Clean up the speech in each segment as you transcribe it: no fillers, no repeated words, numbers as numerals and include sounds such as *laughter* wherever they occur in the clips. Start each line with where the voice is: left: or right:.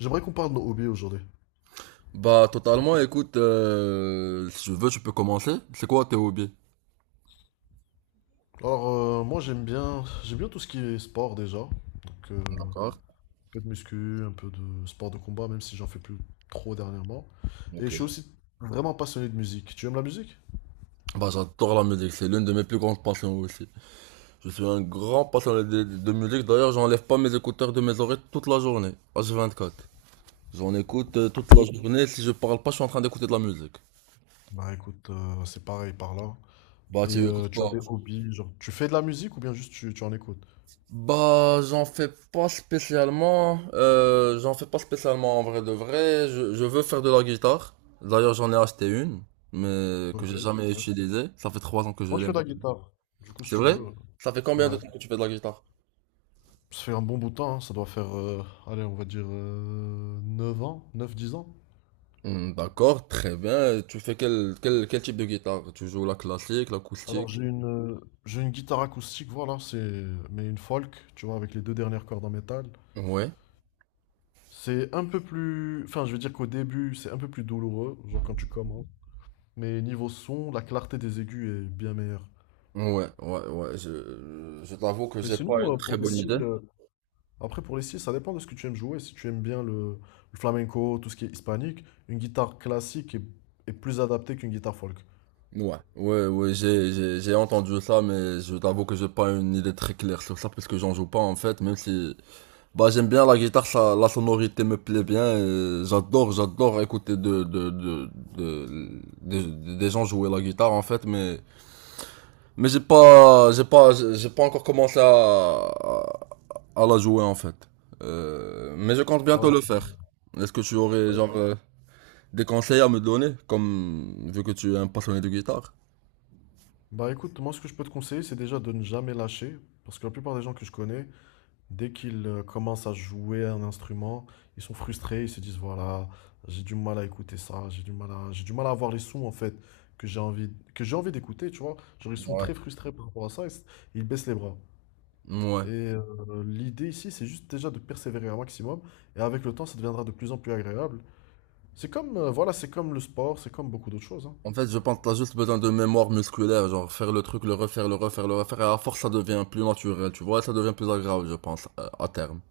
left: J'aimerais qu'on parle de nos hobbies aujourd'hui.
right: Bah, totalement, écoute, si tu veux, tu peux commencer. C'est quoi tes hobbies?
left: Alors, moi, j'aime bien tout ce qui est sport déjà. Donc, un
right: D'accord,
left: peu de muscu, un peu de sport de combat, même si j'en fais plus trop dernièrement. Et je suis
right: ok.
left: aussi vraiment passionné de musique. Tu aimes la musique?
right: Bah, j'adore la musique, c'est l'une de mes plus grandes passions aussi. Je suis un grand passionné de musique, d'ailleurs, j'enlève pas mes écouteurs de mes oreilles toute la journée, h quatre. J'en écoute toute la
left: Oui.
right: journée, si je parle pas, je suis en train d'écouter de la musique.
left: Bah écoute, c'est pareil par là.
right: Bah,
left: Et
right: tu écoutes
left: tu as
right: quoi?
left: des hobbies, genre, tu fais de la musique ou bien juste tu en écoutes?
right: Bah, j'en fais pas spécialement. J'en fais pas spécialement en vrai de vrai. Je veux faire de la guitare. D'ailleurs, j'en ai acheté une, mais que
left: Ok,
right: j'ai jamais
left: super.
right: utilisée. Ça fait trois ans que je
left: Moi, je
right: l'ai
left: fais de la
right: maintenant.
left: guitare. Du coup, si
right: C'est
left: tu
right: vrai?
left: veux,
right: Ça fait combien de
left: ouais.
right: temps que tu fais de la guitare?
left: Ça fait un bon bout de temps, hein. Ça doit faire, allez, on va dire 9 ans, neuf dix ans.
right: D'accord, très bien. Tu fais quel type de guitare? Tu joues la classique, l'acoustique?
left: Alors j'ai une guitare acoustique, voilà, c'est mais une folk, tu vois, avec les deux dernières cordes en métal.
right: Ouais,
left: C'est un peu plus, enfin je veux dire qu'au début c'est un peu plus douloureux, genre quand tu commences. Mais niveau son, la clarté des aigus est bien meilleure.
right: ouais, ouais, ouais. Je t'avoue que
left: Mais
right: j'ai pas
left: sinon
right: une très
left: pour des
right: bonne idée.
left: styles, après pour les styles ça dépend de ce que tu aimes jouer. Si tu aimes bien le flamenco, tout ce qui est hispanique, une guitare classique est plus adaptée qu'une guitare folk.
right: Ouais, ouais, ouais, j'ai entendu ça, mais je t'avoue que j'ai pas une idée très claire sur ça, parce que j'en joue pas, en fait, même si, bah, j'aime bien la guitare, ça, la sonorité me plaît bien, et j'adore écouter des gens jouer la guitare, en fait, mais, mais j'ai pas encore commencé à la jouer, en fait. Mais je compte bientôt
left: Ouais,
right: le
left: c'est vrai.
right: faire. Est-ce que tu aurais,
left: Bah
right: genre,
left: écoute,
right: des conseils à me donner, comme, vu que tu es un passionné de guitare?
left: bah écoute, moi ce que je peux te conseiller c'est déjà de ne jamais lâcher, parce que la plupart des gens que je connais dès qu'ils commencent à jouer un instrument, ils sont frustrés, ils se disent voilà, j'ai du mal à écouter ça, j'ai du mal à avoir les sons en fait que que j'ai envie d'écouter, tu vois. Genre ils sont
right: Ouais.
left: très frustrés par rapport à ça, ils baissent les bras.
right: Ouais.
left: Et l'idée ici, c'est juste déjà de persévérer un maximum, et avec le temps, ça deviendra de plus en plus agréable. C'est comme, voilà, c'est comme le sport, c'est comme beaucoup d'autres choses, hein.
right: En fait, je pense que t'as juste besoin de mémoire musculaire, genre faire le truc, le refaire, le refaire, le refaire, et à force ça devient plus naturel, tu vois, ça devient plus agréable, je pense, à terme.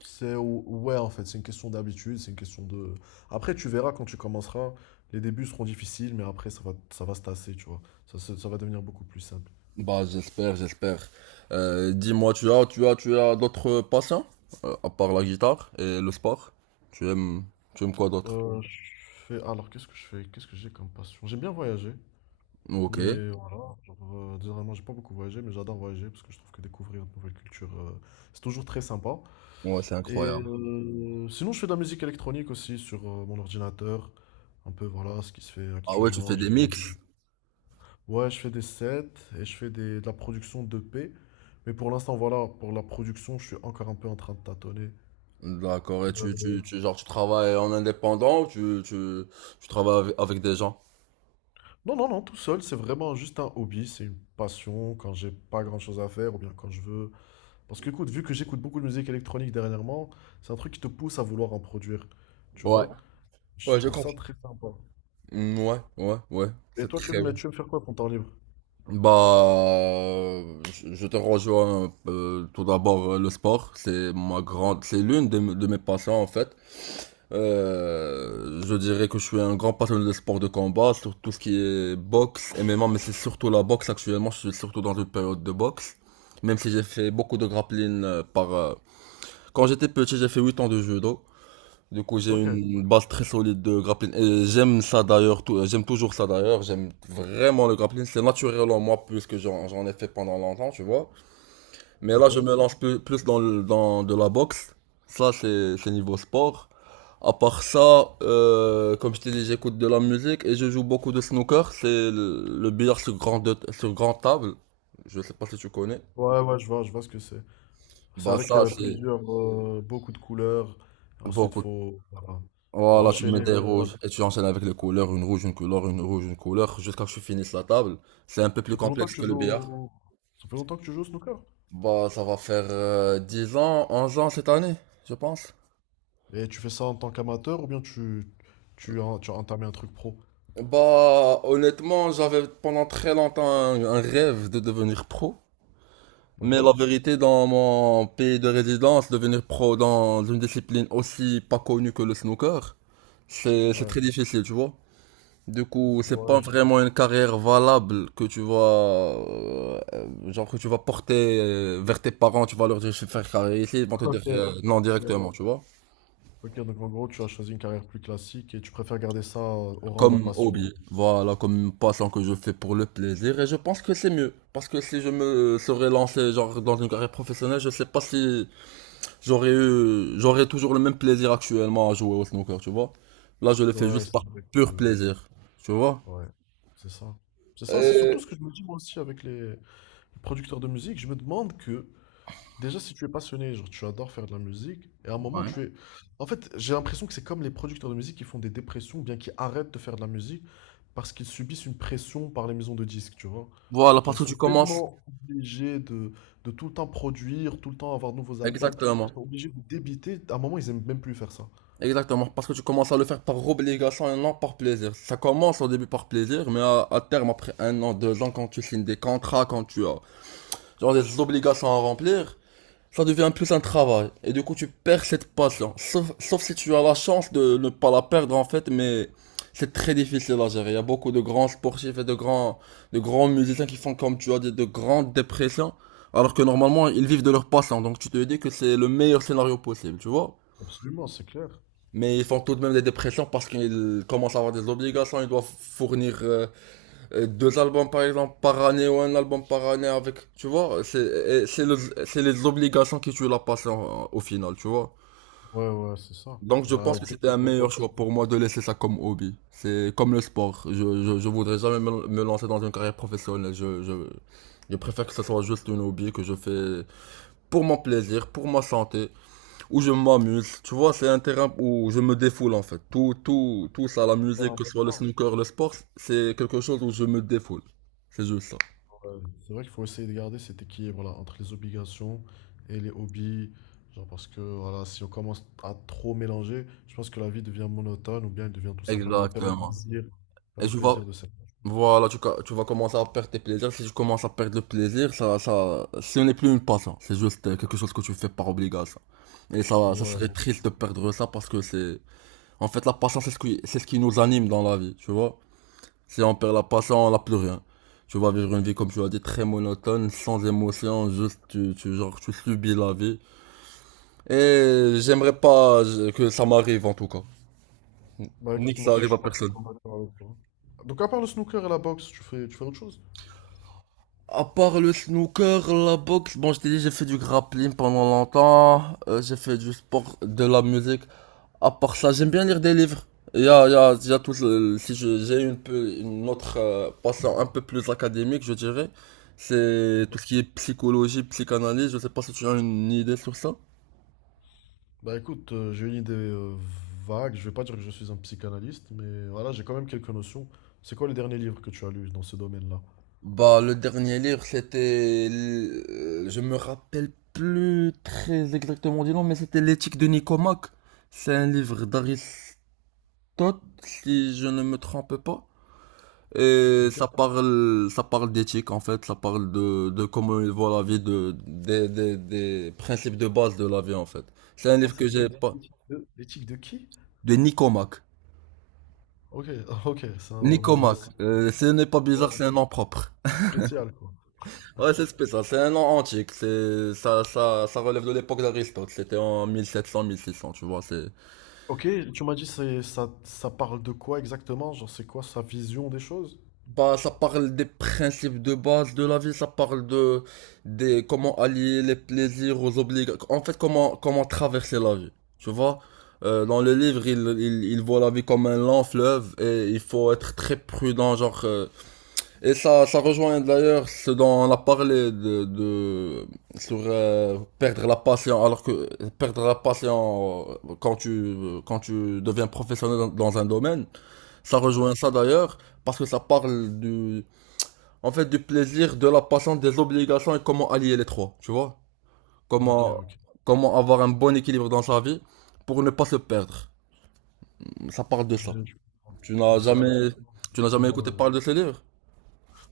left: Ouais, en fait, c'est une question d'habitude, c'est une question de. Après, tu verras quand tu commenceras, les débuts seront difficiles, mais après, ça va se tasser, tu vois. Ça va devenir beaucoup plus simple.
right: Bah, j'espère, j'espère. Dis-moi, tu as d'autres passions, à part la guitare et le sport? Tu aimes, tu aimes quoi d'autre?
left: Je fais... Alors, qu'est-ce que je fais? Qu'est-ce que j'ai comme passion? J'aime bien voyager,
right: Ok.
left: mais voilà. Genre, généralement, j'ai pas beaucoup voyagé, mais j'adore voyager parce que je trouve que découvrir de nouvelles cultures, c'est toujours très sympa.
right: Ouais, c'est
left: Et
right: incroyable.
left: sinon, je fais de la musique électronique aussi sur mon ordinateur. Un peu, voilà, ce qui se fait
right: Ah ouais, tu
left: actuellement.
right: fais des
left: Genre,
right: mix.
left: ouais, je fais des sets et de la production 2P. Mais pour l'instant, voilà, pour la production, je suis encore un peu en train de tâtonner.
right: D'accord, et
left: Euh,
right: genre, tu travailles en indépendant ou tu travailles avec des gens?
left: Non, non, tout seul, c'est vraiment juste un hobby, c'est une passion quand j'ai pas grand-chose à faire ou bien quand je veux. Parce que, écoute, vu que j'écoute beaucoup de musique électronique dernièrement, c'est un truc qui te pousse à vouloir en produire, tu
right: Ouais.
left: vois? Je
right: Ouais, je
left: trouve ça
right: comprends.
left: très sympa.
right: Mm, ouais, ouais, ouais,
left: Et
right: c'est
left: toi,
right: très bien.
left: tu veux me faire quoi pour ton temps libre?
right: Bah, je te rejoins un peu. Tout d'abord, le sport, c'est ma grande, c'est l'une de mes passions en fait. Je dirais que je suis un grand passionné de sport de combat, sur tout ce qui est boxe, MMA, mais c'est surtout la boxe actuellement. Je suis surtout dans une période de boxe, même si j'ai fait beaucoup de grappling par. Quand j'étais petit, j'ai fait 8 ans de judo. Du coup, j'ai
left: Ok,
right: une base très solide de grappling. Et j'aime ça d'ailleurs, j'aime toujours ça d'ailleurs. J'aime vraiment le grappling. C'est naturel en moi plus que j'en ai fait pendant longtemps, tu vois. Mais là,
left: ok.
right: je me lance plus dans, dans de la boxe. Ça, c'est niveau sport. À part ça, comme je t'ai dit, j'écoute de la musique et je joue beaucoup de snooker. C'est le billard sur grande table. Je sais pas si tu connais.
left: Ouais, ouais, je vois ce que c'est. C'est
right: Bah
left: avec
right: ça, c'est
left: plusieurs, beaucoup de couleurs. Ensuite,
right: beaucoup.
left: voilà, faut
right: Voilà, tu mets
left: enchaîner.
right: des
left: Ouais, voilà.
right: rouges et tu enchaînes avec les couleurs, une rouge, une couleur, une rouge, une couleur, jusqu'à ce que tu finisses la table. C'est un peu plus
left: Ça fait longtemps
right: complexe
left: que tu
right: que le
left: joues,
right: billard.
left: au- ça fait longtemps que tu joues au snooker.
right: Bah, ça va faire 10 ans, onze ans cette année, je pense.
left: Et tu fais ça en tant qu'amateur ou bien tu as entamé un truc pro?
right: Bah, honnêtement, j'avais pendant très longtemps un rêve de devenir pro. Mais la
left: Ok?
right: vérité, dans mon pays de résidence, devenir pro dans une discipline aussi pas connue que le snooker, c'est
left: Ouais.
right: très difficile, tu vois. Du coup, c'est
left: Ouais,
right: pas
left: je-
right: vraiment une carrière valable que tu vas, genre que tu vas porter vers tes parents, tu vas leur dire je vais faire carrière ici, ils vont te dire
left: Ok.
right: non
left: Ok,
right: directement, tu vois.
left: ok, donc en gros, tu as choisi une carrière plus classique et tu préfères garder ça au rang de
right: Comme
left: passion.
right: hobby, voilà, comme une passion que je fais pour le plaisir, et je pense que c'est mieux. Parce que si je me serais lancé genre dans une carrière professionnelle, je sais pas si j'aurais eu, j'aurais toujours le même plaisir actuellement à jouer au snooker, tu vois. Là, je le fais
left: Ouais,
right: juste
left: c'est
right: par
left: vrai
right: pur
left: que-
right: plaisir, tu vois.
left: ouais, c'est ça. C'est ça, c'est
right: Euh,
left: surtout ce que je me dis moi aussi avec les producteurs de musique. Je me demande que déjà, si tu es passionné, genre tu adores faire de la musique, et à un moment
right: Ouais.
left: tu es... En fait, j'ai l'impression que c'est comme les producteurs de musique qui font des dépressions, ou bien qui arrêtent de faire de la musique, parce qu'ils subissent une pression par les maisons de disques, tu vois.
right: Voilà,
left: Genre,
right: parce
left: ils
right: que
left: sont
right: tu commences.
left: tellement obligés de tout le temps produire, tout le temps avoir de nouveaux albums,
right: Exactement.
left: ils sont obligés de débiter, à un moment ils aiment même plus faire ça.
right: Exactement, parce que tu commences à le faire par obligation et non par plaisir. Ça commence au début par plaisir, mais à terme, après un an, deux ans, quand tu signes des contrats, quand tu as genre des obligations à remplir, ça devient plus un travail. Et du coup, tu perds cette passion. Sauf si tu as la chance de ne pas la perdre, en fait, mais c'est très difficile à gérer. Il y a beaucoup de grands sportifs et de grands musiciens qui font, comme tu as dit, de grandes dépressions, alors que normalement, ils vivent de leur passion. Donc, tu te dis que c'est le meilleur scénario possible, tu vois?
left: Absolument, c'est clair.
right: Mais ils font tout de même des dépressions parce qu'ils commencent à avoir des obligations. Ils doivent fournir deux albums par exemple par année ou un album par année avec. Tu vois, c'est c'est les obligations qui tuent la passion au final, tu vois.
left: Ouais, ouais, c'est ça.
right: Donc je
left: Bah,
right: pense que
left: dès
right: c'était
left: qu'on
right: un
left: te
right: meilleur choix
left: force, c'est
right: pour moi de laisser ça comme hobby. C'est comme le sport. Je voudrais jamais me lancer dans une carrière professionnelle. Je préfère que ce soit juste une hobby que je fais pour mon plaisir, pour ma santé où je m'amuse. Tu vois, c'est un terrain où je me défoule en fait. Tout ça, la
left: hyper
right: musique, que ce soit le
left: important.
right: snooker, le sport, c'est quelque chose où je me défoule. C'est juste ça.
left: Ouais, c'est vrai qu'il faut essayer de garder cet équilibre-là entre les obligations et les hobbies. Genre parce que voilà, si on commence à trop mélanger, je pense que la vie devient monotone ou bien elle devient tout simplement,
right: Exactement.
left: on perd
right: Et
left: le
right: tu vas,
left: plaisir de cette chose.
right: voilà, tu vas commencer à perdre tes plaisirs. Si tu commences à perdre le plaisir, ce n'est plus une passion. C'est juste quelque chose que tu fais par obligation. Et ça
left: Ouais.
right: serait triste de perdre ça parce que c'est, en fait, la passion, c'est c'est ce qui nous anime dans la vie, tu vois. Si on perd la passion, on n'a plus rien. Tu vas vivre une vie, comme tu l'as dit, très monotone, sans émotion, juste genre, tu subis la vie. Et j'aimerais pas que ça m'arrive en tout cas.
left: Bah
right: Ni
left: écoute,
right: que
left: moi
right: ça
left: aussi, je
right: arrive à
left: suis
right: personne.
left: parfaitement d'accord avec toi. Donc à part le snooker et la boxe, tu fais autre chose?
right: À part le snooker, la boxe, bon je t'ai dit j'ai fait du grappling pendant longtemps, j'ai fait du sport, de la musique. À part ça, j'aime bien lire des livres. Il y a déjà tout le- si je- j'ai une autre passion un peu plus académique, je dirais. C'est tout ce qui est psychologie, psychanalyse. Je sais pas si tu as une idée sur ça.
left: Bah écoute, j'ai une idée vague. Je vais pas dire que je suis un psychanalyste, mais voilà, j'ai quand même quelques notions. C'est quoi le dernier livre que tu as lu dans ce domaine-là?
right: Bah, le dernier livre, c'était, je me rappelle plus très exactement du nom, mais c'était L'éthique de Nicomaque. C'est un livre d'Aristote, si je ne me trompe pas. Et
left: Ok.
right: ça parle d'éthique en fait, ça parle de comment il voit la vie, des principes de base de la vie en fait. C'est un
left: Ah,
right: livre que
left: c'est
right: j'ai pas,
left: l'éthique de qui?
right: de Nicomac.
left: OK, *laughs* OK, c'est un nom
right: Nicomac,
left: assez
right: ce n'est pas
left: ouais,
right: bizarre, c'est un nom propre.
left: c'est spécial, quoi.
right: Ouais, c'est spécial, c'est un nom antique, ça relève de l'époque d'Aristote, c'était en 1700-1600, tu vois, c'est,
left: OK, tu m'as dit c'est ça ça parle de quoi exactement? Genre c'est quoi sa vision des choses?
right: bah, ça parle des principes de base de la vie, ça parle de des comment allier les plaisirs aux obligations. En fait, comment traverser la vie. Tu vois, dans le livre, il voit la vie comme un lent fleuve et il faut être très prudent, et ça rejoint d'ailleurs ce dont on a parlé de sur perdre la patience, alors que perdre la patience quand tu deviens professionnel dans un domaine, ça
left: Ouais.
right: rejoint ça d'ailleurs parce que ça parle du en fait, du plaisir, de la passion, des obligations et comment allier les trois, tu vois?
left: OK,
right: Comment,
left: OK.
right: comment avoir un bon équilibre dans sa vie pour ne pas se perdre. Ça parle de ça.
left: Je comprends.
right: Tu n'as
left: Donc c'est
right: jamais,
left: absolument
right: tu n'as jamais écouté
left: ouais.
right: parler de ce livre?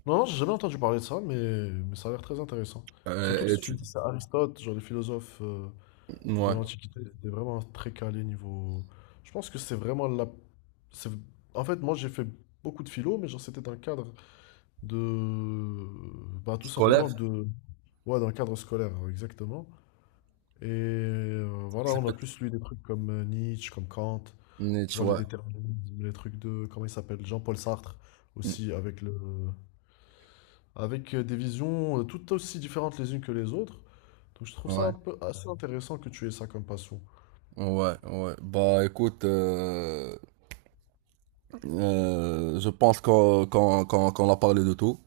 left: Non, non, j'ai jamais entendu parler de ça, mais ça a l'air très intéressant. Surtout que
right: Euh, et
left: si tu
right: tu,
left: me dis que c'est Aristote, genre les philosophes de
right: ouais,
left: l'Antiquité, c'était vraiment très calé niveau. Je pense que c'est vraiment la. C'est- en fait, moi j'ai fait beaucoup de philo, mais genre c'était un cadre. De bah, tout
right: scolaire,
left: simplement de ouais dans le cadre scolaire hein, exactement. Et voilà,
right: c'est
left: on a
right: peut-être,
left: plus lu des trucs comme Nietzsche, comme Kant, tu
right: Nietzsche,
left: vois, le
right: ouais,
left: déterminisme, les trucs de comment il s'appelle Jean-Paul Sartre
right: mm,
left: aussi avec le, avec des visions tout aussi différentes les unes que les autres. Donc je trouve ça
right: ouais,
left: un peu assez intéressant que tu aies ça comme passion.
right: ouais, ouais. Bah, écoute, je pense qu'on a parlé de tout.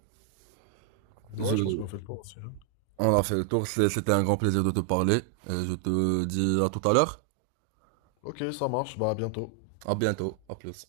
right: Je,
left: Ouais, je pense qu'on a fait le tour aussi, hein.
right: on a fait le tour. C'était un grand plaisir de te parler. Et je te dis à tout à l'heure.
left: Ok, ça marche, bah à bientôt.
right: À bientôt. À plus.